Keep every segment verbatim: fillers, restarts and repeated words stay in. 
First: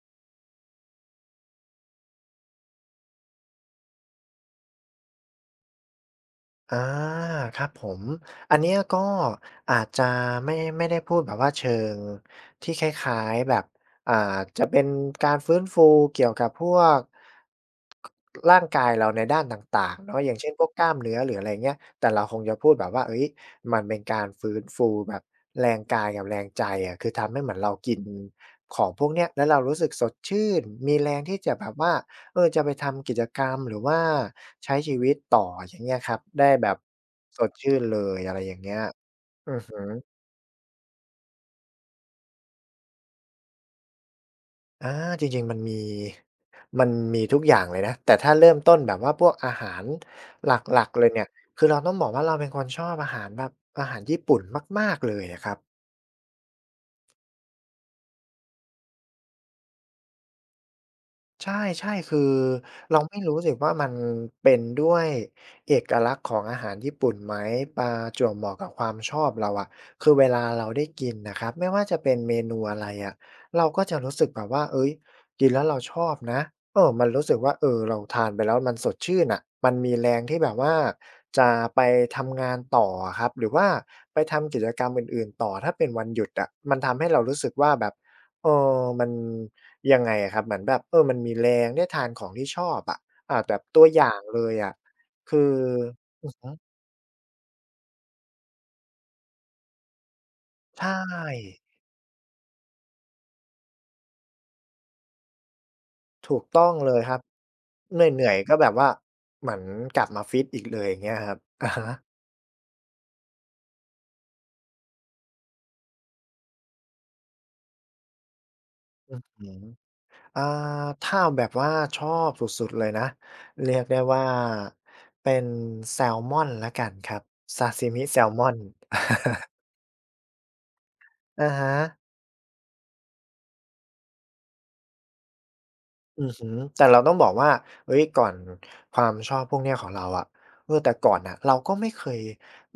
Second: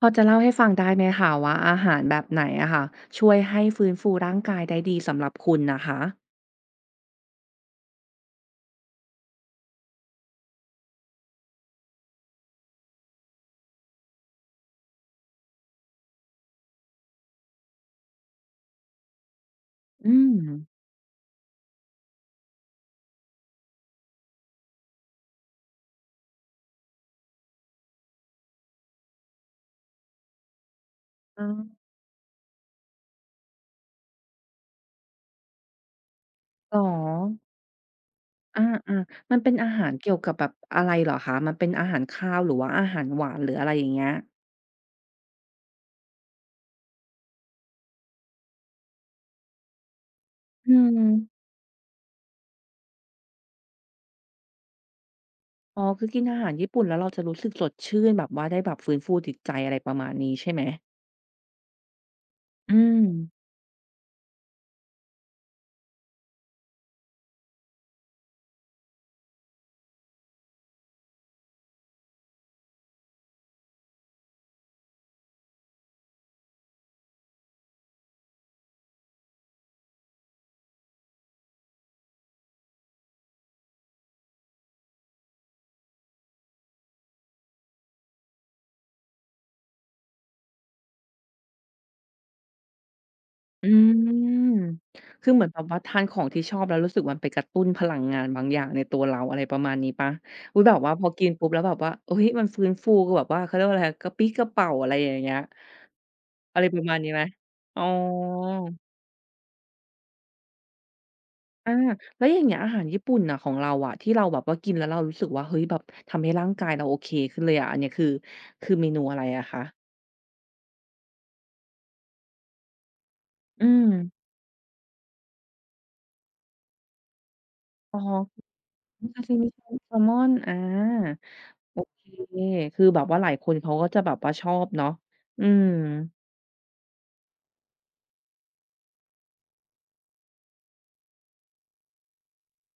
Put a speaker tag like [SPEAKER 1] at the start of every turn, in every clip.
[SPEAKER 1] พอจะเล่าให้ฟังได้ไหมคะว่าอาหารแบบไหนอะค่ะช่วยให้ฟื้นฟูร่างกายได้ดีสำหรับคุณนะคะ
[SPEAKER 2] อาครับผมอันเนี้ยก็อาจจะไม่ไม่ได้พูดแบบว่าเชิงที่คล้ายๆแบบอ่าจะเป็นการฟื้นฟูเกี่ยวกับพวกร่างกายเราในด้านต่างๆ
[SPEAKER 1] อื
[SPEAKER 2] เนาะอ
[SPEAKER 1] ม
[SPEAKER 2] ย่างเช่นพวกกล้ามเนื้อหรืออะไรเงี้ยแต่เราคงจะพูดแบบว่าเฮ้ยมันเป็นการฟื้นฟูแบบแรงกายกับแรงใจอะคือทำให้เหมือนเรากินของพวกเนี้ยแล้วเรารู้สึกสดชื่นมีแรงที่
[SPEAKER 1] อ๋อ
[SPEAKER 2] จะแบบว่า เออจะไปทำกิจกรรมหรือว่าใช้ชีวิตต่ออย่างเงี้ยครับได้แบ
[SPEAKER 1] เหร
[SPEAKER 2] บ
[SPEAKER 1] อ
[SPEAKER 2] สดชื่นเลยอะไรอย่า
[SPEAKER 1] อา
[SPEAKER 2] งเงี้ย
[SPEAKER 1] ๆมันเป็
[SPEAKER 2] อื
[SPEAKER 1] น
[SPEAKER 2] อ
[SPEAKER 1] อา
[SPEAKER 2] ฮึ
[SPEAKER 1] หารเกี่ยวกับแบบอะไรเหรอคะมันเป็นอาหารคาวหรือว่าอาหารหวานหรืออะไรอย่างเงี้ย
[SPEAKER 2] อาจริงๆมันมีมันมีทุกอย่างเลยนะแต่ถ้าเริ่มต้นแบบว่าพวกอาหารห
[SPEAKER 1] อื
[SPEAKER 2] ลักๆ
[SPEAKER 1] ม
[SPEAKER 2] เลยเนี่ยคือเราต้องบอกว่าเราเป็นคนชอบอาหารแบบอาหารญี่ปุ่นมากๆเลยอะครับ
[SPEAKER 1] อ๋อคือกินอาหารญี่ปุ่นแล้วเราจะรู้สึกสดชื่นแบบว่าได้แบบฟื้นฟูจิตใจอะไรประมาณนี้ใช่ไหม
[SPEAKER 2] ใช่ๆคือ
[SPEAKER 1] อืม
[SPEAKER 2] เราไม่รู้สิว่ามันเป็นด้วยเอกลักษณ์ของอาหารญี่ปุ่นไหมมาจั่วบเหมาะกับความชอบเราอะคือเวลาเราได้กินนะครับไม่ว่าจะเป็นเมนูอะไรอะเราก็จะรู้สึกแบบว่าเฮ้ยกินแล้วเราชอบนะเออมันรู้สึกว่าเออเราทานไปแล้วมันสดชื่นน่ะมันมีแรงที่แบบว่าจะไปทำงานต่ออะครับหรือว่าไปทำกิจกรรมอื่นๆต่อถ้าเป็นวันหยุดอะมันทำให้เรารู้สึกว่าแบบ เออมันยังไงอะครับเหมือนแบบเออมันมีแรงได้ทานของที่ชอบอะอ่าแบบ
[SPEAKER 1] อื
[SPEAKER 2] ตัวอย่างเลย
[SPEAKER 1] ม
[SPEAKER 2] อะ
[SPEAKER 1] คือ
[SPEAKER 2] คือ
[SPEAKER 1] เหมือนแบบว่าทานขอ
[SPEAKER 2] อื
[SPEAKER 1] ง
[SPEAKER 2] อ
[SPEAKER 1] ที่
[SPEAKER 2] ฮึ
[SPEAKER 1] ชอบแล้วรู้สึกมันไปกระตุ้นพลังงานบางอย่างในตัวเราอะไรประมาณนี้เปล่าอุ๊ยแบ
[SPEAKER 2] ใช
[SPEAKER 1] บว่าพอกินปุ๊บ
[SPEAKER 2] ่
[SPEAKER 1] แล้วแบบว่าเฮ้ยมันฟื้นฟูแบบว่าเขาเรียกว่าอะไรอะกระปรี้กระเปร่าอะไรอย่างเงี้ย
[SPEAKER 2] ถูก
[SPEAKER 1] อะไร
[SPEAKER 2] ต้อง
[SPEAKER 1] ประ
[SPEAKER 2] เล
[SPEAKER 1] มาณ
[SPEAKER 2] ย
[SPEAKER 1] นี้
[SPEAKER 2] ครั
[SPEAKER 1] ไห
[SPEAKER 2] บ
[SPEAKER 1] มอ๋อ
[SPEAKER 2] เหนื่อยๆก็แบบว่าเหมือนกลับมาฟิตอีกเลยอย่างเงี้ยครับอะ
[SPEAKER 1] อา
[SPEAKER 2] ฮะ
[SPEAKER 1] แล้วอย่างเงี้ยอาหารญี่ปุ่นน่ะของเราอะที่เราแบบว่ากินแล้วเรารู้สึกว่าเฮ้ยแบบทำให้ร่างกายเราโอเคขึ้นเลยอะอันเนี้ยคือคือเมนูอะไร
[SPEAKER 2] อื
[SPEAKER 1] อะ
[SPEAKER 2] ม
[SPEAKER 1] คะ
[SPEAKER 2] อ่าถ้าแบบว่าชอบสุดๆเลยนะ
[SPEAKER 1] อื
[SPEAKER 2] เรียก
[SPEAKER 1] ม
[SPEAKER 2] ได้ว่าเป็นแซลมอนแล้วกันครับซาซิ
[SPEAKER 1] อ๋อ
[SPEAKER 2] มิแซลมอน
[SPEAKER 1] ซาซิมิแซลแซลมอนอา
[SPEAKER 2] อะฮะ
[SPEAKER 1] โอเคคือแบบว่าหลายคนเขาก็จะแบบว่าชอบเนาะอืม
[SPEAKER 2] อือฮึแต่เราต้องบอกว่าเฮ้ยก่อนความชอบพวกเนี้ยของเราอะเออแต่ก่อนน่ะเราก็ไม่เคย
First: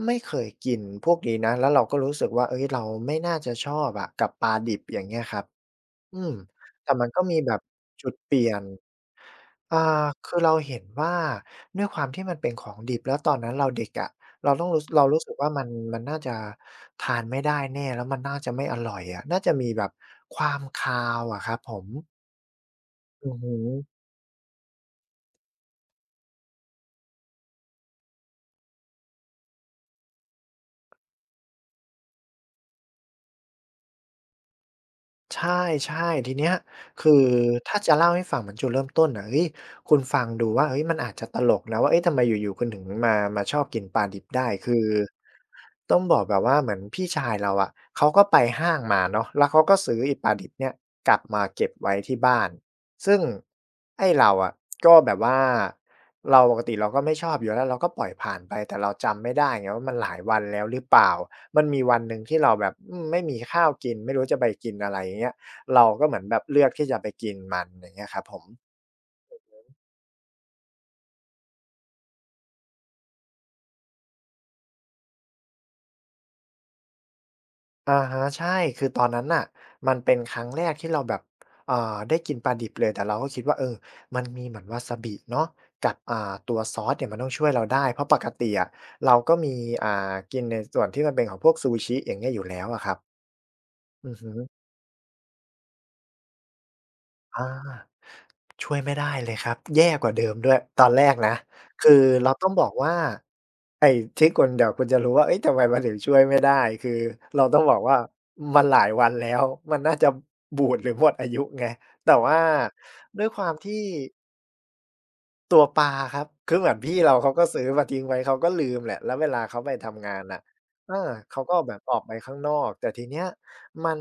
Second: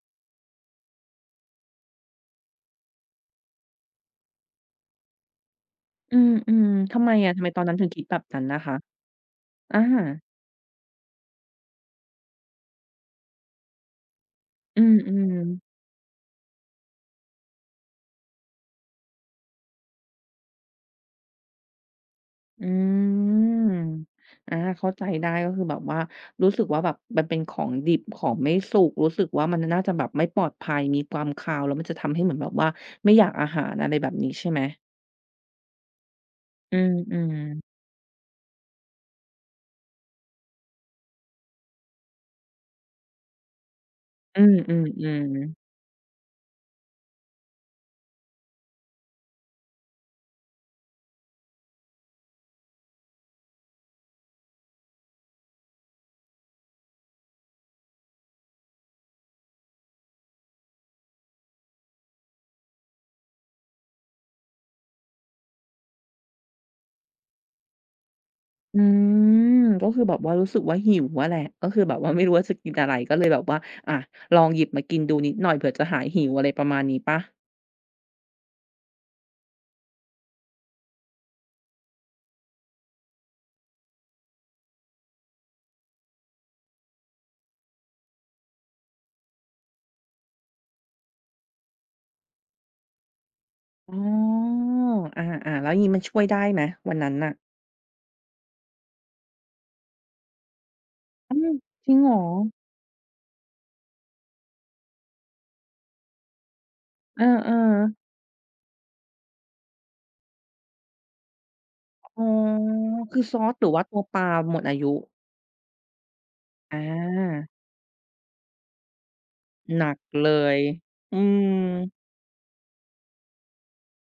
[SPEAKER 2] ไม่เคยกินพวกนี้นะ แล้วเราก็รู้สึกว่าเฮ้ยเราไม่น่าจะชอบอะกับปลาดิบอย่างเงี้ยครับ
[SPEAKER 1] อื
[SPEAKER 2] อืม
[SPEAKER 1] ม
[SPEAKER 2] แต่
[SPEAKER 1] ๆทำ
[SPEAKER 2] มัน
[SPEAKER 1] ไม
[SPEAKER 2] ก็
[SPEAKER 1] อะ
[SPEAKER 2] มี
[SPEAKER 1] ทำไม
[SPEAKER 2] แบ
[SPEAKER 1] ต
[SPEAKER 2] บ
[SPEAKER 1] อนนั้นถึงคิด
[SPEAKER 2] จุด
[SPEAKER 1] แบบ
[SPEAKER 2] เป
[SPEAKER 1] นั้
[SPEAKER 2] ลี่
[SPEAKER 1] น
[SPEAKER 2] ย
[SPEAKER 1] น่ะ
[SPEAKER 2] น
[SPEAKER 1] คะ
[SPEAKER 2] อ่า
[SPEAKER 1] อา
[SPEAKER 2] คือเราเห็นว่าด้วยความที่มันเป็นของดิบแล้วตอนนั้นเราเด็กอะเราต้องรู้
[SPEAKER 1] อื
[SPEAKER 2] เรารู้สึก
[SPEAKER 1] ม
[SPEAKER 2] ว่ามัน
[SPEAKER 1] ๆ
[SPEAKER 2] มันน่าจะทานไม่ได้แน่แล้วมันน่าจะไม่อร่อยอะน่าจะมีแบบความคาวอะครับผม
[SPEAKER 1] อื
[SPEAKER 2] อือฮึ
[SPEAKER 1] มอาเข้าใจได้ก็คือแบบว่ารู้สึกว่าแบบมันเป็นของดิบของไม่สุกรู้สึกว่ามันน่าจะแบบไม่ปลอดภัยมีความคาวแล้วมันจะทำให้เหมือนแบบว่าไม่อยากอาหารอะไรแบบนี้ใช่ไหม
[SPEAKER 2] ใช่ๆทีเนี้ย
[SPEAKER 1] อื
[SPEAKER 2] คือ
[SPEAKER 1] ม
[SPEAKER 2] ถ้า
[SPEAKER 1] ๆ
[SPEAKER 2] จะเล่าให้ฟังเหมือนจุดเริ่มต้นน่ะเฮ้ยคุณฟังดูว่าเฮ้ยมันอาจจะตลกนะว่าเอ๊ะทำไมอยู่ๆคุณถึงมามาชอบกินปลาดิบ
[SPEAKER 1] อื
[SPEAKER 2] ได้คือ
[SPEAKER 1] มๆๆ
[SPEAKER 2] ต้องบอกแบบว่าเหมือนพี่ชายเราอะเขาก็ไปห้างมาเนาะแล้วเขาก็ซื้อไอ้ปลาดิบเนี่ยกลับมาเก็บไว้ที่บ้าน ซึ่งไอ้เราอะก็แบบว่าเราปกติเราก็ไม่ชอบอยู่แล้วเราก็ปล่อยผ่านไปแต่เราจำไม่ได้ไงว่ามันหลายวันแล้วหรือเปล่ามันมีวันหนึ่งที่เราแบบอืมไม่มีข้าวกินไม่รู้จะไปกินอะไรอย่างเงี้ยเราก็เหมือนแบบเลือกที่จะไปกินมันอย่างเงี้ยครับผม
[SPEAKER 1] อืมก็คือแบบว่ารู้สึกว่าหิวอะแหละก็คือแบบว่าไม่รู้ว่าจะกินอะไรก็เลยแบบว่าอ่ะลองหยิบมากินดูนิดหน่อยเผื่อจะหายหิวอะไรประมาณนี้เปล่า
[SPEAKER 2] อาฮะใช่คือตอนนั้นน่ะมันเป็นครั้งแรกที่เราแบบอ่าได้กินปลาดิบเลยแต่เราก็คิดว่าเออมันมีเหมือนวาซาบิเนาะกับอ่าตัวซอสเนี่ยมันต้องช่วยเราได้เพราะปกติอะเราก็มีอ่ากินในส่วนที่มันเป็นของพวกซูชิอย่างเงี้ยอยู่แล้วอะครับ
[SPEAKER 1] อ๋
[SPEAKER 2] อือฮึ
[SPEAKER 1] ออาๆแล้วอย่างงี้มันช่วยได้ไหมวันนั้นน่ะ
[SPEAKER 2] อาช่วยไม่ได้เลยครับแย่กว่าเดิมด้วยตอนแรกนะ
[SPEAKER 1] อ้าวจริ
[SPEAKER 2] คื
[SPEAKER 1] ง
[SPEAKER 2] อ
[SPEAKER 1] เหรอ
[SPEAKER 2] เราต้องบอกว่า ไอ้ที่คุณเดี๋ยวคุณจะรู้ว่าเอ๊ยทำไมมันถึงช่วยไม่ได้คือ
[SPEAKER 1] เ
[SPEAKER 2] เราต้องบอก
[SPEAKER 1] ออ
[SPEAKER 2] ว่ามันหลายวันแล้วมันน่าจะบูดหรือหมดอายุไงแต่
[SPEAKER 1] ๆอ๋อ
[SPEAKER 2] ว่า
[SPEAKER 1] คื
[SPEAKER 2] ด้
[SPEAKER 1] อ
[SPEAKER 2] วย
[SPEAKER 1] ซ
[SPEAKER 2] ค
[SPEAKER 1] อ
[SPEAKER 2] วา
[SPEAKER 1] ส
[SPEAKER 2] ม
[SPEAKER 1] หรือ
[SPEAKER 2] ที่
[SPEAKER 1] ว่าตัวปลาหมดอายุ
[SPEAKER 2] ตัวปลาครับคือเหมือ
[SPEAKER 1] อ
[SPEAKER 2] นพี่เราเขาก็
[SPEAKER 1] า
[SPEAKER 2] ซื้อมาทิ้งไว้เขาก็ลืมแหละแล้วเวลาเขาไป
[SPEAKER 1] หนัก
[SPEAKER 2] ทำงาน
[SPEAKER 1] เล
[SPEAKER 2] น่ะ
[SPEAKER 1] ย
[SPEAKER 2] เออ
[SPEAKER 1] อื
[SPEAKER 2] เขาก็
[SPEAKER 1] ม
[SPEAKER 2] แบบออกไปข้างนอกแต่ทีเนี้ยมัน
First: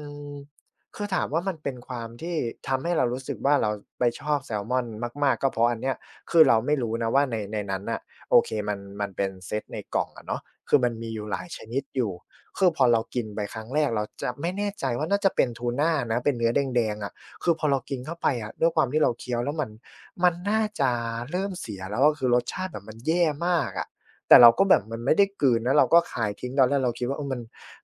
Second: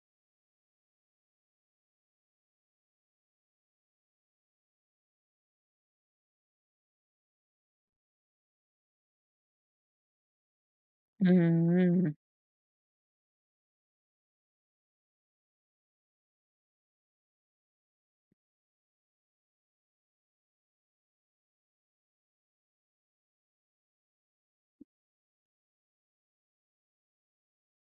[SPEAKER 2] คือถามว่ามันเป็นความที่ทำให้เรารู้สึกว่าเราไปชอบแซลมอนมากๆก็เพราะอันเนี้ยคือเราไม่รู้นะว่าในในนั้นน่ะโอเคมันมันเป็นเซตในกล่องอะเนาะคือมันมีอ
[SPEAKER 1] อื
[SPEAKER 2] ยู่หลายชนิดอยู่
[SPEAKER 1] ม
[SPEAKER 2] คือพอเรากินไปครั้งแรกเราจะไม่แน่ใจว่าน่าจะเป็นทูนานะเป็นเนื้อแดงๆอะ คือพอเรากินเข้าไปอะด้วยความที่เราเคี้ยวแล้วมันมันน่าจะเริ่มเสียแล้วอะคือรสชาติแบบมันแย่มากอะแต่เราก็แบบมันไม่ได้กลืนนะเราก็คายทิ้งตอนแรกเราคิดว่าเออมัน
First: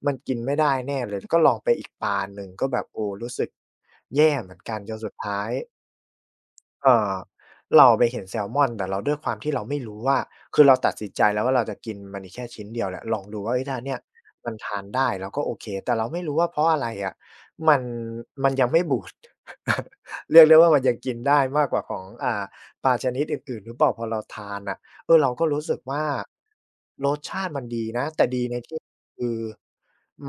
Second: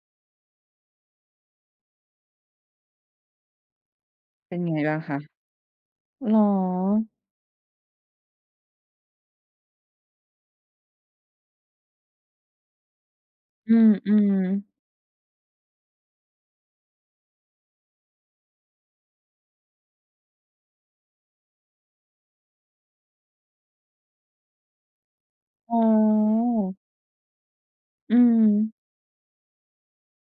[SPEAKER 2] มันกินไม่ได้แน่เลยก็ลองไปอีกปานหนึ่งก็แบบโอ้รู้สึกแย่เหมื
[SPEAKER 1] เป็
[SPEAKER 2] อ
[SPEAKER 1] น
[SPEAKER 2] นกั
[SPEAKER 1] ไง
[SPEAKER 2] นจ
[SPEAKER 1] บ้า
[SPEAKER 2] น
[SPEAKER 1] ง
[SPEAKER 2] สุด
[SPEAKER 1] คะ
[SPEAKER 2] ท้าย
[SPEAKER 1] เหร
[SPEAKER 2] เอ่
[SPEAKER 1] อ
[SPEAKER 2] อเราไปเห็นแซลมอนแต่เราด้วยความที่เราไม่รู้ว่าคือเราตัดสินใจแล้วว่าเราจะกินมันอีกแค่ชิ้นเดียวแหละลองดูว่าเฮ้ยถ้าอันเนี้ย
[SPEAKER 1] อืม
[SPEAKER 2] มันทาน
[SPEAKER 1] ๆ
[SPEAKER 2] ได้เราก็โอเคแต่เราไม่รู้ว่าเพราะอะไรอะมันมันยังไม่บูด เรียกได้ว่ามันยังกินได้มากกว่าของอ่าปลาชนิดอื่นๆหรือเปล่าพอเราทานน่ะเออเราก็รู้
[SPEAKER 1] อ๋
[SPEAKER 2] สึกว่า
[SPEAKER 1] อ
[SPEAKER 2] รสชาติมันดีนะ
[SPEAKER 1] อื
[SPEAKER 2] แต่ดีในที่
[SPEAKER 1] ม
[SPEAKER 2] คือ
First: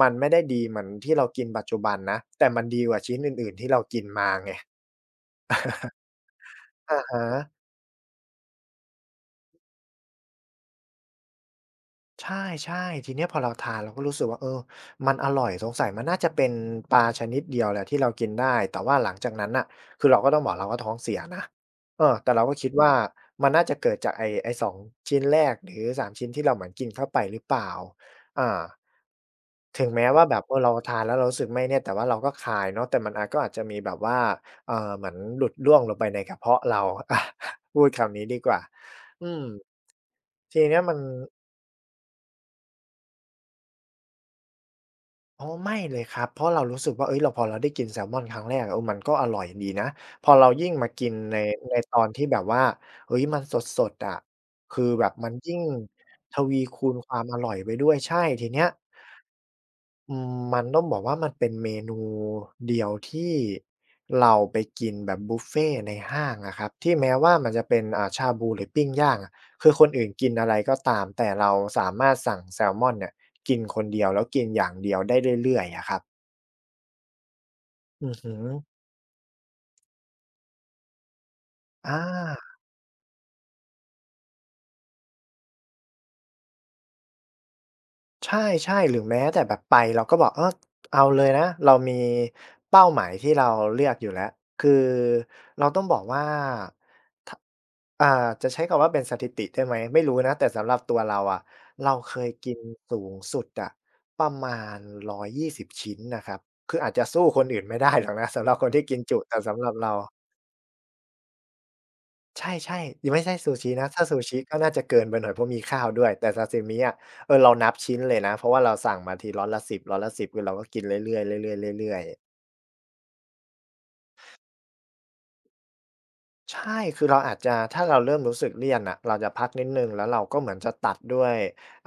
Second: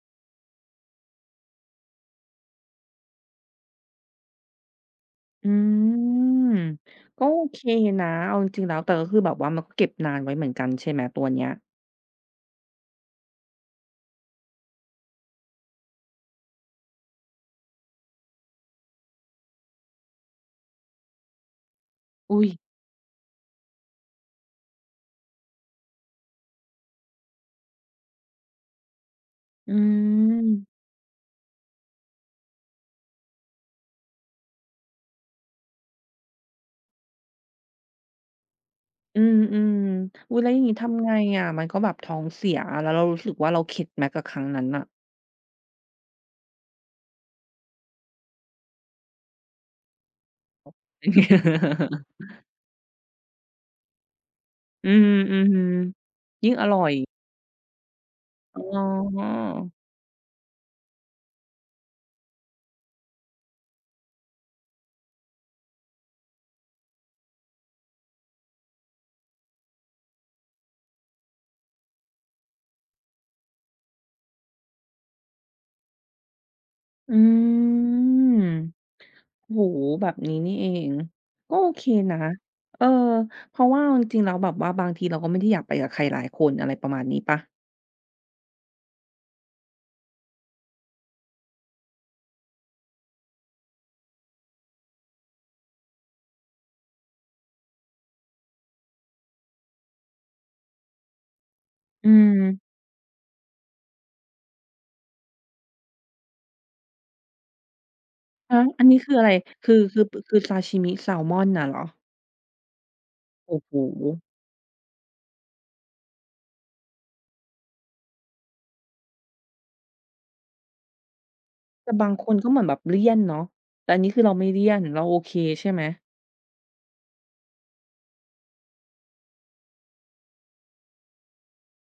[SPEAKER 2] มันไม่ได้ดีเหมือนที่เรากินปัจจุบันนะแต่มันดีกว่าชิ้นอื่นๆที่เรากินมาไง
[SPEAKER 1] อืม
[SPEAKER 2] อะฮะ
[SPEAKER 1] ก็โอเคนะเอาจริงๆแล้วแต่ก็คือแบบว่ามันก็เก็บนานไว้เหมือนกันใช่ไหมตัวเนี้ย
[SPEAKER 2] ใช่ๆทีเนี้ยพอเราทานเราก็รู้สึกว่าเออมันอร่อยสงสัยมันน่าจะเป็นปลาชนิดเดียวแหละที่เรากินได้แต่ว่าหลังจากนั้นน่ะคือเราก็ต้องบอกเราก็ท้องเสียนะเออแต่เรา
[SPEAKER 1] อุ๊ย
[SPEAKER 2] ก็คิดว่ามันน่าจะเกิดจากไอ้ไอ้สองชิ้นแรกหรือสามชิ้นที่เราเหมือนกินเข้าไปหรือเปล่าอา
[SPEAKER 1] อื
[SPEAKER 2] ถึงแม้ว่าแบบเออเรา
[SPEAKER 1] ม
[SPEAKER 2] ทานแล้วเรารู้สึกไม่เนี่ยแต่ว่าเราก็คายเนาะแต่มันอาจก็อาจจะมีแบบว่าเอ่อเหมือนหลุดร่วงลงไปในกระเพาะเรา อะพูดคำนี้ดีกว่า
[SPEAKER 1] อื
[SPEAKER 2] อืม
[SPEAKER 1] มๆอุ๊ยแล้วอ
[SPEAKER 2] ที
[SPEAKER 1] ย่างงี้
[SPEAKER 2] เนี้ยมัน
[SPEAKER 1] ทำไงอะมันก็แบบท้องเสียแล้วเรารู้สึกว่าเราเข็ดไหมกับครั้งนั้นน่ะ
[SPEAKER 2] อ๋อไม่เลยครับเพราะเรารู้สึกว่าเฮ้ยเราพอเราได้กินแซลมอนครั้งแรกอะเออมันก็อร่อยดีนะพอเรายิ่งมากินในในตอนที่ แบบว่าเฮ้ยมันสดๆอะคือ
[SPEAKER 1] อื
[SPEAKER 2] แบ
[SPEAKER 1] ม
[SPEAKER 2] บมัน
[SPEAKER 1] อือ
[SPEAKER 2] ยิ่ง
[SPEAKER 1] ฮึ
[SPEAKER 2] ท
[SPEAKER 1] ยิ่ง
[SPEAKER 2] วี
[SPEAKER 1] อร่อ
[SPEAKER 2] คู
[SPEAKER 1] ย
[SPEAKER 2] ณความอร่อยไปด้วยใช่ทีเนี้ย
[SPEAKER 1] อ๋อ
[SPEAKER 2] อืมมันต้องบอกว่ามันเป็นเมนูเดียวที่เราไปกินแบบบุฟเฟต์ในห้างอะครับที่แม้ว่ามันจะเป็นอ่าชาบูหรือปิ้งย่างอะคือคนอื่นกินอะไรก็ตามแต่เราสามารถสั่งแซลมอนเนี่ยกินคนเดียวแล้วกินอย่างเดียวได้เรื่อยๆอะครับ
[SPEAKER 1] อื
[SPEAKER 2] อือฮึ
[SPEAKER 1] มโอ้โฮแบบนี้นี่เองก็โอเค
[SPEAKER 2] อา
[SPEAKER 1] นะเออเพราะว่าเอาจริงๆแล้วแบบว่าบางทีเราก็ไม่ได้อยากไปกับใครหลายคนอะไรประมาณนี้เปล่า
[SPEAKER 2] ใช่ๆหรือแม้แต่แบบไปเราก็บอกเออเอาเลยนะ เรามีเป้าหมายที่เราเลือกอยู่แล้ว คือเราต้องบอกว่าทอ่าจะใช้คำว่าเป็นสถิติได้ไหม ไม่รู้นะ แต่สำหรับตัวเราอะเรา
[SPEAKER 1] อื
[SPEAKER 2] เคยกิน
[SPEAKER 1] ม
[SPEAKER 2] สูงสุดอะประมาณ หนึ่งร้อยยี่สิบ ชิ้นนะครับคืออาจจะสู้คนอื่นไม่ได้หรอกนะ สำหรับ
[SPEAKER 1] ฮะ
[SPEAKER 2] คนที่
[SPEAKER 1] อัน
[SPEAKER 2] กิ
[SPEAKER 1] นี้
[SPEAKER 2] น
[SPEAKER 1] คื
[SPEAKER 2] จุ
[SPEAKER 1] ออะไร
[SPEAKER 2] แต่สำหรับ
[SPEAKER 1] คือ
[SPEAKER 2] เรา
[SPEAKER 1] คือปคือซาชิมิแซลมอนน่ะเหรอ
[SPEAKER 2] ใช่ๆยังไม่ใช่ซู
[SPEAKER 1] โอ้
[SPEAKER 2] ชิ
[SPEAKER 1] โฮ
[SPEAKER 2] นะถ้าซูชิก็น่าจะเกินไปหน่อยเพราะมีข้าวด้วยแต่ซาซิมิอะเออเรานับชิ้นเลยนะเพราะว่าเราสั่งมาทีร้อนละสิบร้อนละสิบคือเราก็กินเรื่อยๆเรื่อยๆ
[SPEAKER 1] แต่
[SPEAKER 2] เรื่อย
[SPEAKER 1] บางคนก็เหมือนแบบเลี่ยนเนาะแต่อันนี้คือเราไม่เลี่ยนเราโอเคใช่ไหม
[SPEAKER 2] ๆใช่คือเราอาจจะถ้าเราเริ่มรู้สึกเลี่ยนน่ะเราจะพักนิดหนึ่งแล้วเราก็เหมือนจะตัดด้วย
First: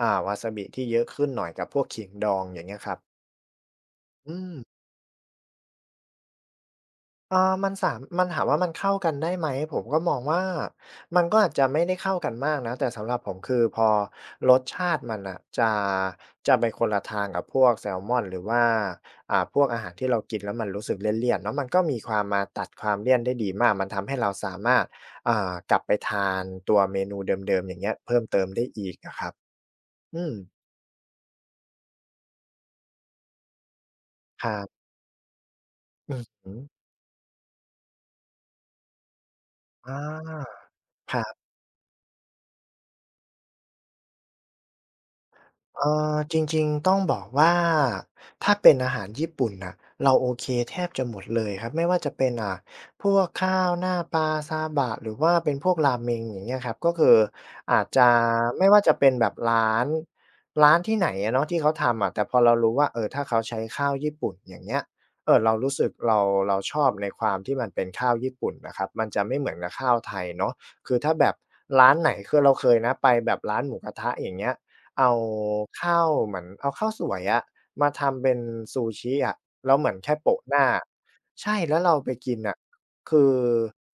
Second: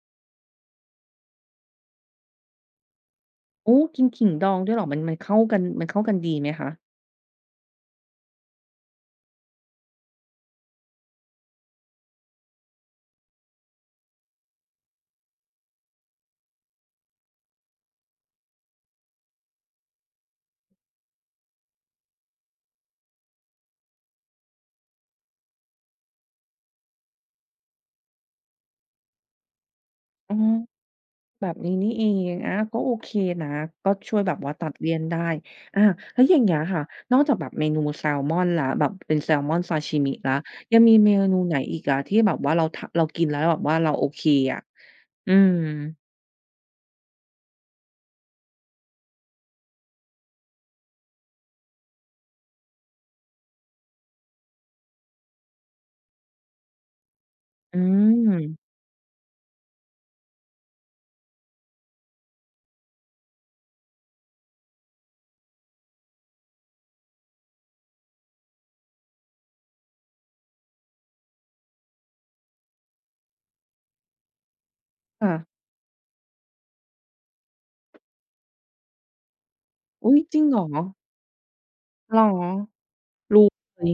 [SPEAKER 2] อ่าวาซาบิที่เยอะขึ้นหน่อยกับพวกขิงดองอย่างเงี้ยครับ
[SPEAKER 1] โอ้กินขิง
[SPEAKER 2] อื
[SPEAKER 1] ด
[SPEAKER 2] ม
[SPEAKER 1] องด้วยเหรอมันมันเข้ากันมันเข้ากันดีไหมคะ
[SPEAKER 2] เออมันสามมันถามว่ามันเข้ากันได้ไหมผมก็มองว่ามันก็อาจจะไม่ได้เข้ากันมากนะแต่สำหรับผมคือพอรสชาติมันน่ะจะจะไปคนละทางกับพวกแซลมอนหรือว่าอ่าพวกอาหารที่เรากินแล้วมันรู้สึกเลี่ยนๆเนาะมันก็มีความมาตัดความเลี่ยนได้ดีมากมันทำให้เราสามารถอ่ากลับไปทานตัวเมนูเดิมๆอย่างเงี้ยเพิ่มเติมได้อีกอะครับอืม
[SPEAKER 1] อ๋อแบบนี้นี่เองอาก็โอเคนะก็ช่วยแบบ
[SPEAKER 2] ค
[SPEAKER 1] ว่า
[SPEAKER 2] รั
[SPEAKER 1] ตัด
[SPEAKER 2] บ
[SPEAKER 1] เลี่ยนได้อา
[SPEAKER 2] อื
[SPEAKER 1] แล้
[SPEAKER 2] อ
[SPEAKER 1] วอย่าง
[SPEAKER 2] ฮึ
[SPEAKER 1] เงี้ยค่ะนอกจากแบบเมนูแซลมอนแล้วแบบเป็นแซลมอนซาชิ
[SPEAKER 2] อา
[SPEAKER 1] มิแล้วยังมีเม
[SPEAKER 2] ครั
[SPEAKER 1] นู
[SPEAKER 2] บ
[SPEAKER 1] ไหนอีกอะที่แบบว่าเราทเรากินแล้วแบบว่าเราโอเคอะอืม
[SPEAKER 2] เออจริงๆต้องบอกว่าถ้าเป็นอาหารญี่ปุ่นนะเราโอเคแทบจะหมดเลยครับไม่ว่าจะเป็นอ่ะพวกข้าวหน้าปลาซาบะหรือว่าเป็นพวกราเมงอย่างเงี้ยครับก็คือ
[SPEAKER 1] อื
[SPEAKER 2] อาจจะไม่
[SPEAKER 1] ม
[SPEAKER 2] ว่าจะเป็นแบบร้านร้านที่ไหนอะเนาะที่เขาทำอะแต่พอเรารู้ว่าเออถ้าเขาใช้ข้าวญี่ปุ่นอย่างเงี้ยเออเรารู้สึกเราเราชอบในความที่มันเป็นข้าวญี่ปุ่นนะครับมันจะไม่เหมือนกับข้าวไทยเนาะคือถ้าแบบร้านไหนคือเราเคยนะไปแบบร้านหมูกระทะอย่างเงี้ย เอา
[SPEAKER 1] ค่ะ
[SPEAKER 2] ข้าวเหมือนเอาข้าวสวยอะมาทำเป็นซูชิอะแล้วเหมือนแค่
[SPEAKER 1] อุ๊ยจ
[SPEAKER 2] โปะ
[SPEAKER 1] ริง
[SPEAKER 2] ห
[SPEAKER 1] เหร
[SPEAKER 2] น้า
[SPEAKER 1] อ
[SPEAKER 2] ใช่แล้วเราไป
[SPEAKER 1] เหรอ
[SPEAKER 2] กินน่ะคือ
[SPEAKER 1] รู้เลย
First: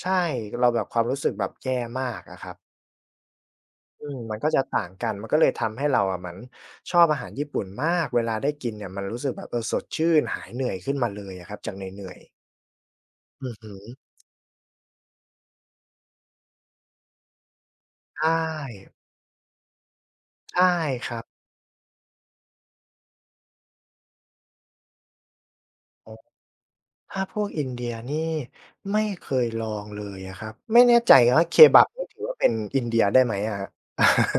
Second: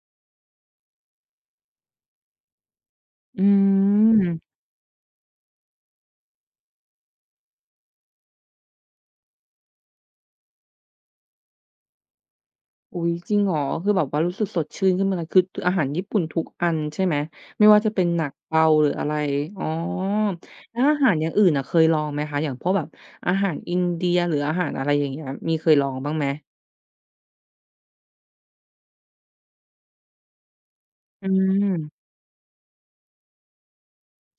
[SPEAKER 2] ใช่เราแบบความรู้สึกแบบแย่มากอะครับ
[SPEAKER 1] อื
[SPEAKER 2] อืมมันก็
[SPEAKER 1] ม
[SPEAKER 2] จะต่างกันมันก็เลยทำให้เราอะเหมือนชอบอาหารญี่ปุ่นมากเวลาได้กินเนี่ยมันรู้สึกแบบเออสดชื่นหายเหนื่อยขึ้นมาเลยอะครับจากเหนื่อยๆ
[SPEAKER 1] อุ๊ยจริง
[SPEAKER 2] อื
[SPEAKER 1] เหร
[SPEAKER 2] อ
[SPEAKER 1] อ
[SPEAKER 2] ฮึ
[SPEAKER 1] คือแบบว่ารู้สึกสดชื่นขึ้นมาเลยคืออาหารญี่ปุ่นทุกอันใช่ไหมไม่ว่าจะเป็น
[SPEAKER 2] ใช
[SPEAKER 1] หนักเบาหรื
[SPEAKER 2] ่
[SPEAKER 1] ออะไรอ๋อ
[SPEAKER 2] ใช่
[SPEAKER 1] แล้วอา
[SPEAKER 2] ค
[SPEAKER 1] หาร
[SPEAKER 2] รั
[SPEAKER 1] อ
[SPEAKER 2] บ
[SPEAKER 1] ย่างอื่นน่ะเคยลองไหมคะอย่างพวกแบบอาหารอินเดียหรืออาหารอะไรอย่างเงี้ยมีเคยลองบ้างไหม
[SPEAKER 2] ถ้าพวกอินเดียนี่ไม่เคยลองเลยอะครับไม่แน่ใจ
[SPEAKER 1] อื
[SPEAKER 2] ว่าเคบับ
[SPEAKER 1] ม
[SPEAKER 2] นี่ถือว่าเป็นอินเดียได้ไหมอะครับ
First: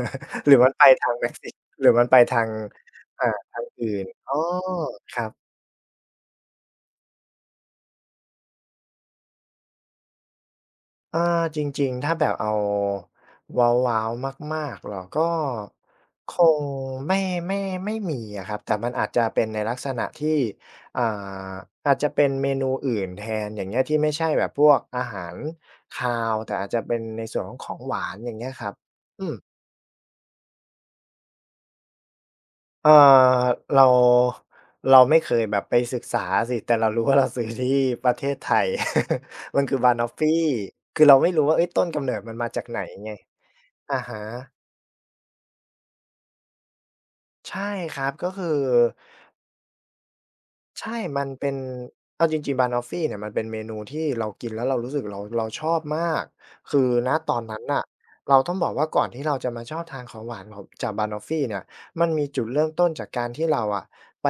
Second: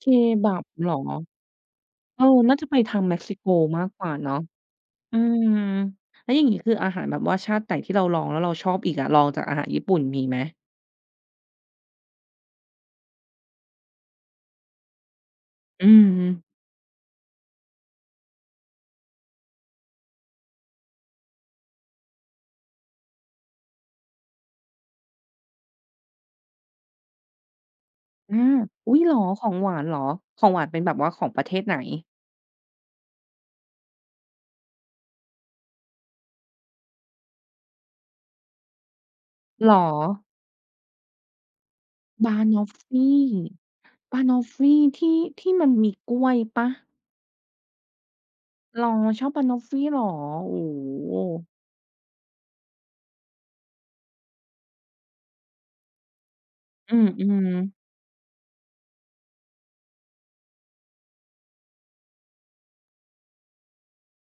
[SPEAKER 1] เค
[SPEAKER 2] หรือ
[SPEAKER 1] บับ
[SPEAKER 2] มันไป
[SPEAKER 1] เหรอ
[SPEAKER 2] ทางเม็กซิหรือมันไป
[SPEAKER 1] เออ
[SPEAKER 2] ทาง
[SPEAKER 1] น่าจะไปทางเม็ก
[SPEAKER 2] อ่า
[SPEAKER 1] ซิโก
[SPEAKER 2] ทาง
[SPEAKER 1] มา
[SPEAKER 2] อื่
[SPEAKER 1] กก
[SPEAKER 2] น
[SPEAKER 1] ว่า
[SPEAKER 2] อ๋อ
[SPEAKER 1] เนาะ
[SPEAKER 2] ค
[SPEAKER 1] อื
[SPEAKER 2] รับ
[SPEAKER 1] มแล้วอย่างงี้คืออาหารแบบว่าชาติไหนที่เราลองแล้วเราชอบอีกอะลองจากอาหารญี่ปุ่นมีไหม
[SPEAKER 2] เออจริงๆถ้าแบบเอาว้าวๆมากๆหรอก็
[SPEAKER 1] อืม
[SPEAKER 2] คงไม่ไม่ไม่มีอะครับแต่มันอาจจะเป็นในลักษณะที่อ่าอาจจะเป็นเมนูอื่นแทนอย่างเงี้ยที่ไม่ใช่แบบพวกอาหารคาวแต่อาจจะเป็นในส่วนของของหวานอย่างเงี้ย
[SPEAKER 1] อา
[SPEAKER 2] ครับ
[SPEAKER 1] อุ๊ยเหรอ
[SPEAKER 2] อืม
[SPEAKER 1] ของหวานเหรอของหวานเป็นแบบว่าของประเทศไหน
[SPEAKER 2] เออเราเราไม่เคยแบบไปศึกษาสิแต่เรารู้ว่าเราซื้อที่ประเทศไทย มัน
[SPEAKER 1] เหร
[SPEAKER 2] คือ
[SPEAKER 1] อ
[SPEAKER 2] บานอฟฟี่คือเราไม่รู้ว่าเอ้ยต้นกำเนิดมัน
[SPEAKER 1] บา
[SPEAKER 2] มา
[SPEAKER 1] น
[SPEAKER 2] จา
[SPEAKER 1] อ
[SPEAKER 2] ก
[SPEAKER 1] ฟ
[SPEAKER 2] ไหน
[SPEAKER 1] ฟ
[SPEAKER 2] ไง
[SPEAKER 1] ี่
[SPEAKER 2] อะ
[SPEAKER 1] บา
[SPEAKER 2] ฮะ
[SPEAKER 1] นอฟฟี่ที่ที่มันมีกล้วยเปล่า
[SPEAKER 2] ใช่ครับก็คือ
[SPEAKER 1] เหรอชอบบานอฟฟี่เหรอโอ้
[SPEAKER 2] ใช่
[SPEAKER 1] โฮ
[SPEAKER 2] มันเป็นเอาจริงๆ b a n o f ฟี่เนี่ยมันเป็นเมนูที่เรากินแล้วเรารู้สึกเราเราชอบมากคือ
[SPEAKER 1] อื
[SPEAKER 2] ณตอนนั้นน่ะ
[SPEAKER 1] ม
[SPEAKER 2] เราต้องบอกว่าก่อนที่เราจะมาชอบทานของหวานของจาก b a n o f ฟี่เนี่ยมันมีจุดเริ่มต้นจากการที่เราอะไป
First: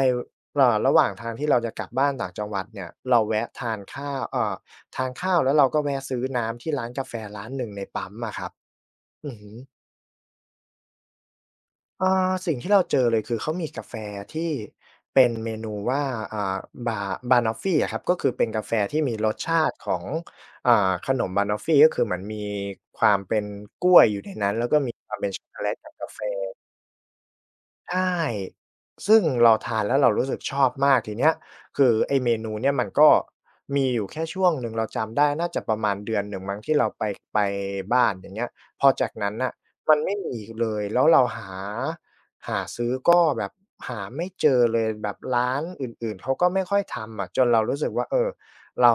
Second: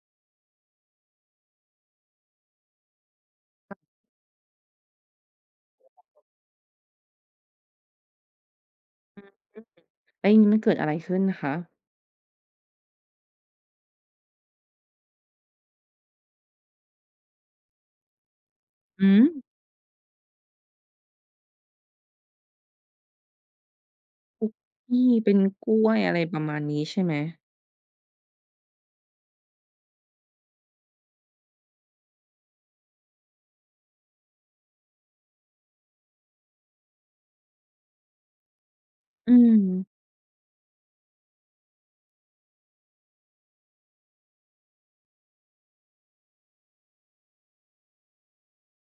[SPEAKER 2] เอ่อระหว่างทางที่เราจะกลับบ้านต่างจังหวัดเนี่ยเราแวะทานข้าวเอ่อทานข้าวแล้วเราก็แวะซื้อน้ำที่ร้านกาแฟร้านหนึ่งในปั๊มอะครับอือฮึ
[SPEAKER 1] ๆแล้วอย่างงี้มันเกิดอะไรขึ้นคะ
[SPEAKER 2] อ่าสิ่งที่เราเจอเลยคือเขามีกาแฟที่เป็นเมนูว่าอ่าบาบานอฟฟี่อะครับก็คือเป็นกาแฟที่
[SPEAKER 1] หื
[SPEAKER 2] มี
[SPEAKER 1] อ
[SPEAKER 2] รสชาติของอ่าขนมบานอฟฟี่ก็คือเหมือนมีความเป็นกล้วยอยู่ใน
[SPEAKER 1] คุ
[SPEAKER 2] นั้
[SPEAKER 1] ก
[SPEAKER 2] นแล้วก็มีค
[SPEAKER 1] กี้
[SPEAKER 2] วามเป็น
[SPEAKER 1] เป็น
[SPEAKER 2] ช็อกโกแล
[SPEAKER 1] ก
[SPEAKER 2] ต
[SPEAKER 1] ล้
[SPEAKER 2] กั
[SPEAKER 1] ว
[SPEAKER 2] บ
[SPEAKER 1] ย
[SPEAKER 2] กา
[SPEAKER 1] อะไร
[SPEAKER 2] แฟ
[SPEAKER 1] ประมาณนี้ใช่ไหม
[SPEAKER 2] ใช่ซึ่งเราทานแล้วเรารู้สึกชอบมากทีเนี้ยคือไอ้เมนูเนี่ยมันก็มีอยู่แค่ช่วงหนึ่งเราจำได้น่าจะประมาณเดือนหนึ่งมั้งที่เราไปไปบ้านอย่างเงี้ยพอจาก
[SPEAKER 1] อื
[SPEAKER 2] นั้นน่ะ
[SPEAKER 1] ม
[SPEAKER 2] มันไม่มีอีกเลยแล้วเราหาหาซื้อก็แบบหาไม่เจอเลยแบบร้านอื่นๆเขาก็ไม่ค่อยทำอะจนเรารู้สึกว่าเออเรา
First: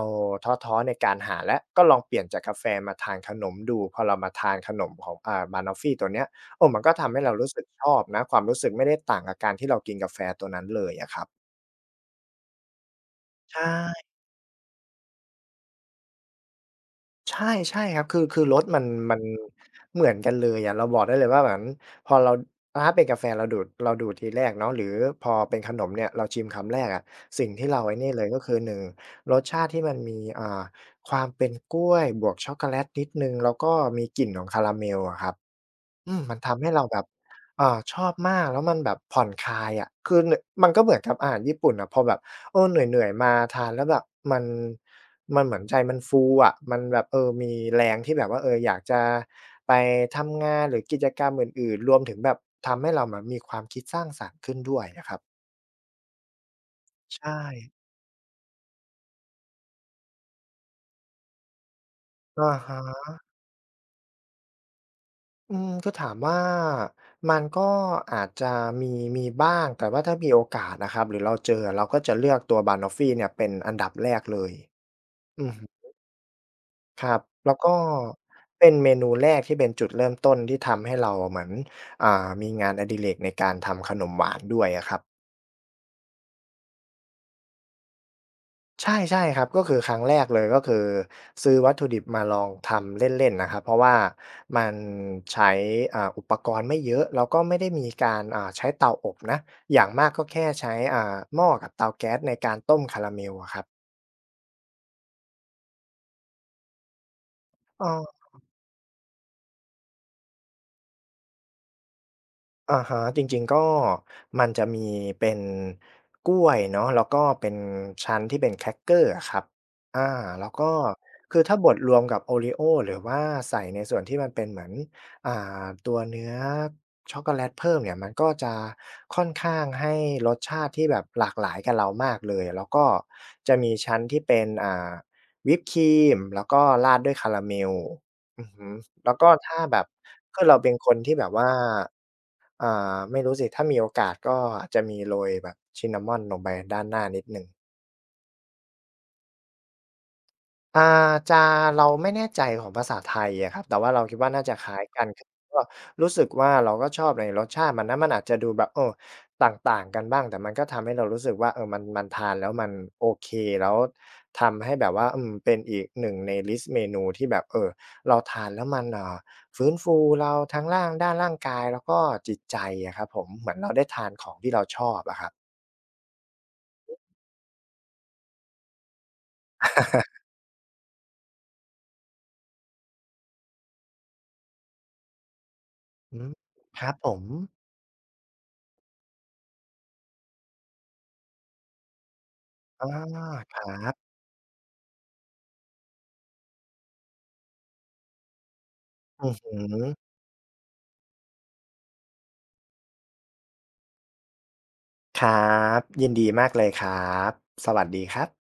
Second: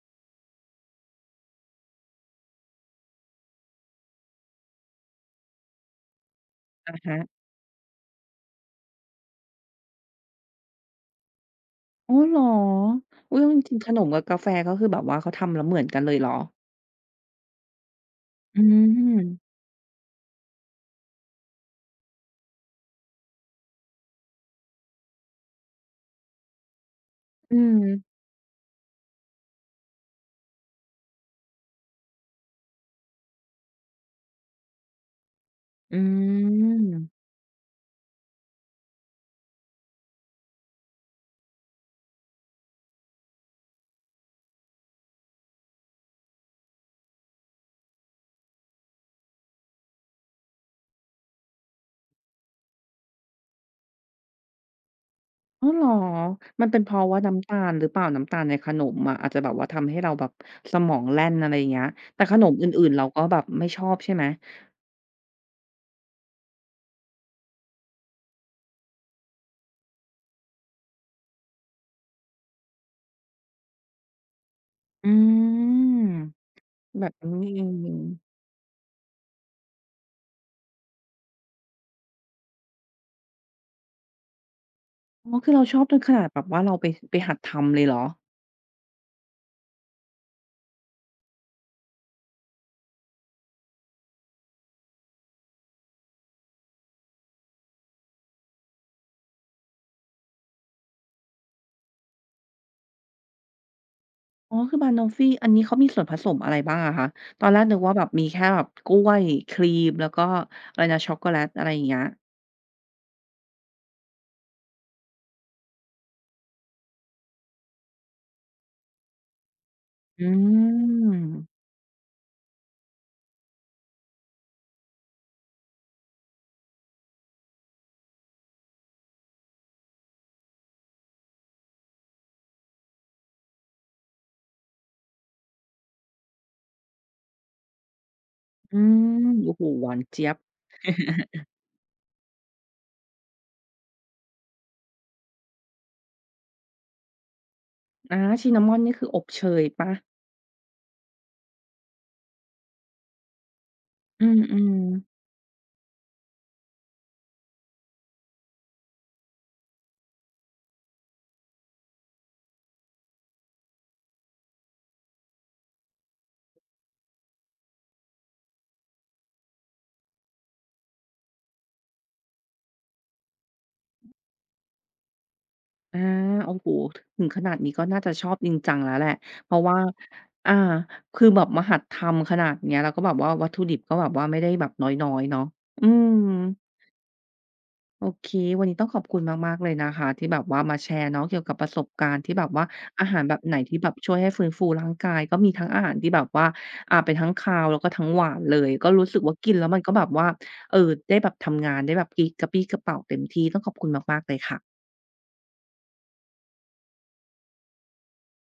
[SPEAKER 2] ท้อๆในการหาแล้วก็ลองเปลี่ยนจากกาแฟมาทานขนมดูพอเรามาทานขนมของอ่า บี เอ เอ็น โอ เอฟ เอฟ ตัวเนี้ย โอ้มันก็
[SPEAKER 1] อะ
[SPEAKER 2] ทำ
[SPEAKER 1] ฮะ
[SPEAKER 2] ให้เรารู้สึกชอบนะความรู้สึกไม่ได้ต่างกับการที่เรากินกาแฟตัวนั้นเลยอะครับ
[SPEAKER 1] อ๋อเหรออุ๊ยเอา
[SPEAKER 2] ใช
[SPEAKER 1] จริงๆขนม
[SPEAKER 2] ่
[SPEAKER 1] กับกาแฟก็คือแบบว่าเขาทำแล้วเหมือนกันเลยเหรอ
[SPEAKER 2] ใช่ใช่ครับคือคือร
[SPEAKER 1] อื
[SPEAKER 2] สมันมัน
[SPEAKER 1] ม
[SPEAKER 2] เหมือนกันเลยอะเราบอกได้เลยว่าเหมือนพอเราถ้าเป็นกาแฟเราดูดเราดูดทีแรกเนาะหรือพอเป็นขนมเนี่ยเราชิมคำแรกอะสิ่ง
[SPEAKER 1] อื
[SPEAKER 2] ที่เราไอ้นี่
[SPEAKER 1] ม
[SPEAKER 2] เลยก็คือหนึ่งรสชาติที่มันมีอ่าความเป็นกล้วยบวกช็อกโกแลตนิดหนึ่งแล้วก็มีกลิ่นของคาราเมลอะครับ
[SPEAKER 1] อื
[SPEAKER 2] อืมมันทำให้เราแบบ
[SPEAKER 1] ม
[SPEAKER 2] เอ่อชอบมากแล้วมันแบบผ่อนคลายอะคือนมันก็เหมือนกับอาหารญี่ปุ่นอะพอแบบเออเหนื่อยๆมาทานแล้วแบบมันมันเหมือนใจมันฟูอะมันแบบเออมีแรงที่แบบว่าเอออยากจะไปทำงานหรือกิจกรรมอื่นๆรวมถึงแบบทำให้เราแบบมีความคิดสร้างสรรค์ขึ้นด้วยอะครับ
[SPEAKER 1] อ๋อเหรอมันเป็นเพราะว่า
[SPEAKER 2] ใช่
[SPEAKER 1] น้ำตาลหรือเปล่าน้ำตาลในขนมอะอาจจะแบบว่าทำให้เราแบบสมองแล่นอะไรอย่างเงี้ยแต่ขน
[SPEAKER 2] อะ
[SPEAKER 1] มอื่นๆเรา
[SPEAKER 2] ฮะ
[SPEAKER 1] ก็แบบไม่ชอบใช่ไหม
[SPEAKER 2] อืมก็ถามว่ามันก็อาจจะมีมีบ้างแต่ว่าถ้ามีโอกาสนะครับหรือเราเจอเราก็จะเลือกตัว บานอฟฟี่ เนี่ยเป็นอันดับแรกเลย
[SPEAKER 1] อื
[SPEAKER 2] อือฮึ
[SPEAKER 1] ม แบ
[SPEAKER 2] ค
[SPEAKER 1] บ
[SPEAKER 2] รับ
[SPEAKER 1] นี้นี่
[SPEAKER 2] แล้ว
[SPEAKER 1] เ
[SPEAKER 2] ก็
[SPEAKER 1] อง
[SPEAKER 2] เป็นเมนูแรกที่เป็นจุดเริ่มต้นที่ทำให้เราอะเหมือนอ่ามีงานอดิเรกในการทำขนมหวานด้วยอะครับ
[SPEAKER 1] อ๋อคือเราชอบจนขนาดแบบว่าเราไปไปหัดทำเลยเหรอ
[SPEAKER 2] ใช่ใช่ครับก็คือครั้งแรกเลยก็คือซื้อวัตถุดิบมาลองทำเล่นๆนะครับเพราะว่ามันใช้อ่าอุปกรณ์ไม่เยอะแล้วก็ไม่ได้มีการอ่าใช้เตาอบนะอย่างมากก็แค่ใช้อ่าหม้อกับเตาแก๊สในการต้มคาราเมลอะครับ
[SPEAKER 1] อ๋อคือบานอฟฟี่อันนี้เขามีส่วนผสมอะไรบ้างอะคะตอนแรกนึก
[SPEAKER 2] เอ
[SPEAKER 1] ว่าแบบ
[SPEAKER 2] อ
[SPEAKER 1] มีแค่แบบกล้วยครีมแล้วก็อะไรนะช็อกโกแลตอะไรอย่างเงี้ย
[SPEAKER 2] อาฮะจริงๆก็มันจะมีเป็นกล้วยเนาะแล้วก็เป็นชั้นที่เป็นแครกเกอร์อะครับอา
[SPEAKER 1] อื
[SPEAKER 2] แล้วก็
[SPEAKER 1] ม
[SPEAKER 2] คือถ้าบดรวมกับโอรีโอหรือว่าใส่ในส่วนที่มันเป็นเหมือนอ่าตัวเนื้อช็อกโกแลตเพิ่มเนี่ยมันก็จะค่อนข้างให้รสชาติที่แบบหลากหลายกับเรามากเลยแล้วก็จะมีชั้นที่เป็นอ่าวิปครีมแล้วก็ราดด้วยคาราเมลอือฮึ
[SPEAKER 1] อื
[SPEAKER 2] แล้ว
[SPEAKER 1] ม
[SPEAKER 2] ก็
[SPEAKER 1] โอ้
[SPEAKER 2] ถ้า
[SPEAKER 1] โฮ
[SPEAKER 2] แบ
[SPEAKER 1] ห
[SPEAKER 2] บ
[SPEAKER 1] วานเจี๊ยบ
[SPEAKER 2] คือเราเป็นคนที่แบบว่า อ่าไม่รู้สิถ้ามีโอกาสก็อาจจะมีโรยแบบซินนามอนลงไปด้านหน้านิดหนึ่ง
[SPEAKER 1] อาซินนามอนนี่คืออบเชยเปล่า
[SPEAKER 2] อ่าจะเราไม่แน่ใจของภาษาไทยอะครับแต่ว่าเราคิด
[SPEAKER 1] อื
[SPEAKER 2] ว่าน่าจะค
[SPEAKER 1] ม
[SPEAKER 2] ล้ายกัน
[SPEAKER 1] ๆ
[SPEAKER 2] คือก็รู้สึกว่าเราก็ชอบในรสชาติมันนะมันอาจจะดูแบบเออต่างๆกันบ้างแต่มันก็ทำให้เรารู้สึกว่าเออมันมันทานแล้วมันโอเคแล้วทำให้แบบว่าอืมเป็นอีกหนึ่งในลิสต์เมนูที่แบบเออเราทานแล้วมันอ่าฟื้นฟูเราทั้งร่างด้านร่างกายแล้วก็จิตใจอะครับผมเหมือนเราได้ทานของที่เราชอบอะครับ
[SPEAKER 1] อาโอ้โฮถึงขนาดนี้ก็น่าจะชอบจริงจังแล้วแหละ เพราะว่า
[SPEAKER 2] ค่ะ
[SPEAKER 1] อ่าคือแบบมาหัดทำขนาดเนี้ยแล้วก็แบบว่าวัตถุดิบก็แบบว่าไม่ได้แบบน้อยๆเนาะอืม
[SPEAKER 2] อืมครับผม
[SPEAKER 1] โอเควันนี้ต้องขอบคุณมากๆเลยนะคะที่แบบว่ามาแชร์เนาะเกี่ยวกับประสบการณ์ที่แบบว่า
[SPEAKER 2] อา
[SPEAKER 1] อาหารแบบ
[SPEAKER 2] ค
[SPEAKER 1] ไหน
[SPEAKER 2] รั
[SPEAKER 1] ที่แบ
[SPEAKER 2] บ
[SPEAKER 1] บช่วยให้ฟื้นฟูร่างกายก็มีทั้งอาหารที่แบบว่าอ่าเป็นทั้งคาวแล้วก็ทั้งหวานเลย ก็รู้สึก
[SPEAKER 2] อือ
[SPEAKER 1] ว่า
[SPEAKER 2] ฮึ
[SPEAKER 1] กินแล้วมันก็แบบว่าเออได้แบบทำงานได้แบบกรดกระปรี้กระเปร่าเต็มที่ต้องขอบคุณมากๆเลยค่ะ
[SPEAKER 2] ครับ ยินดีมากเลยครับ สวัสดีครับ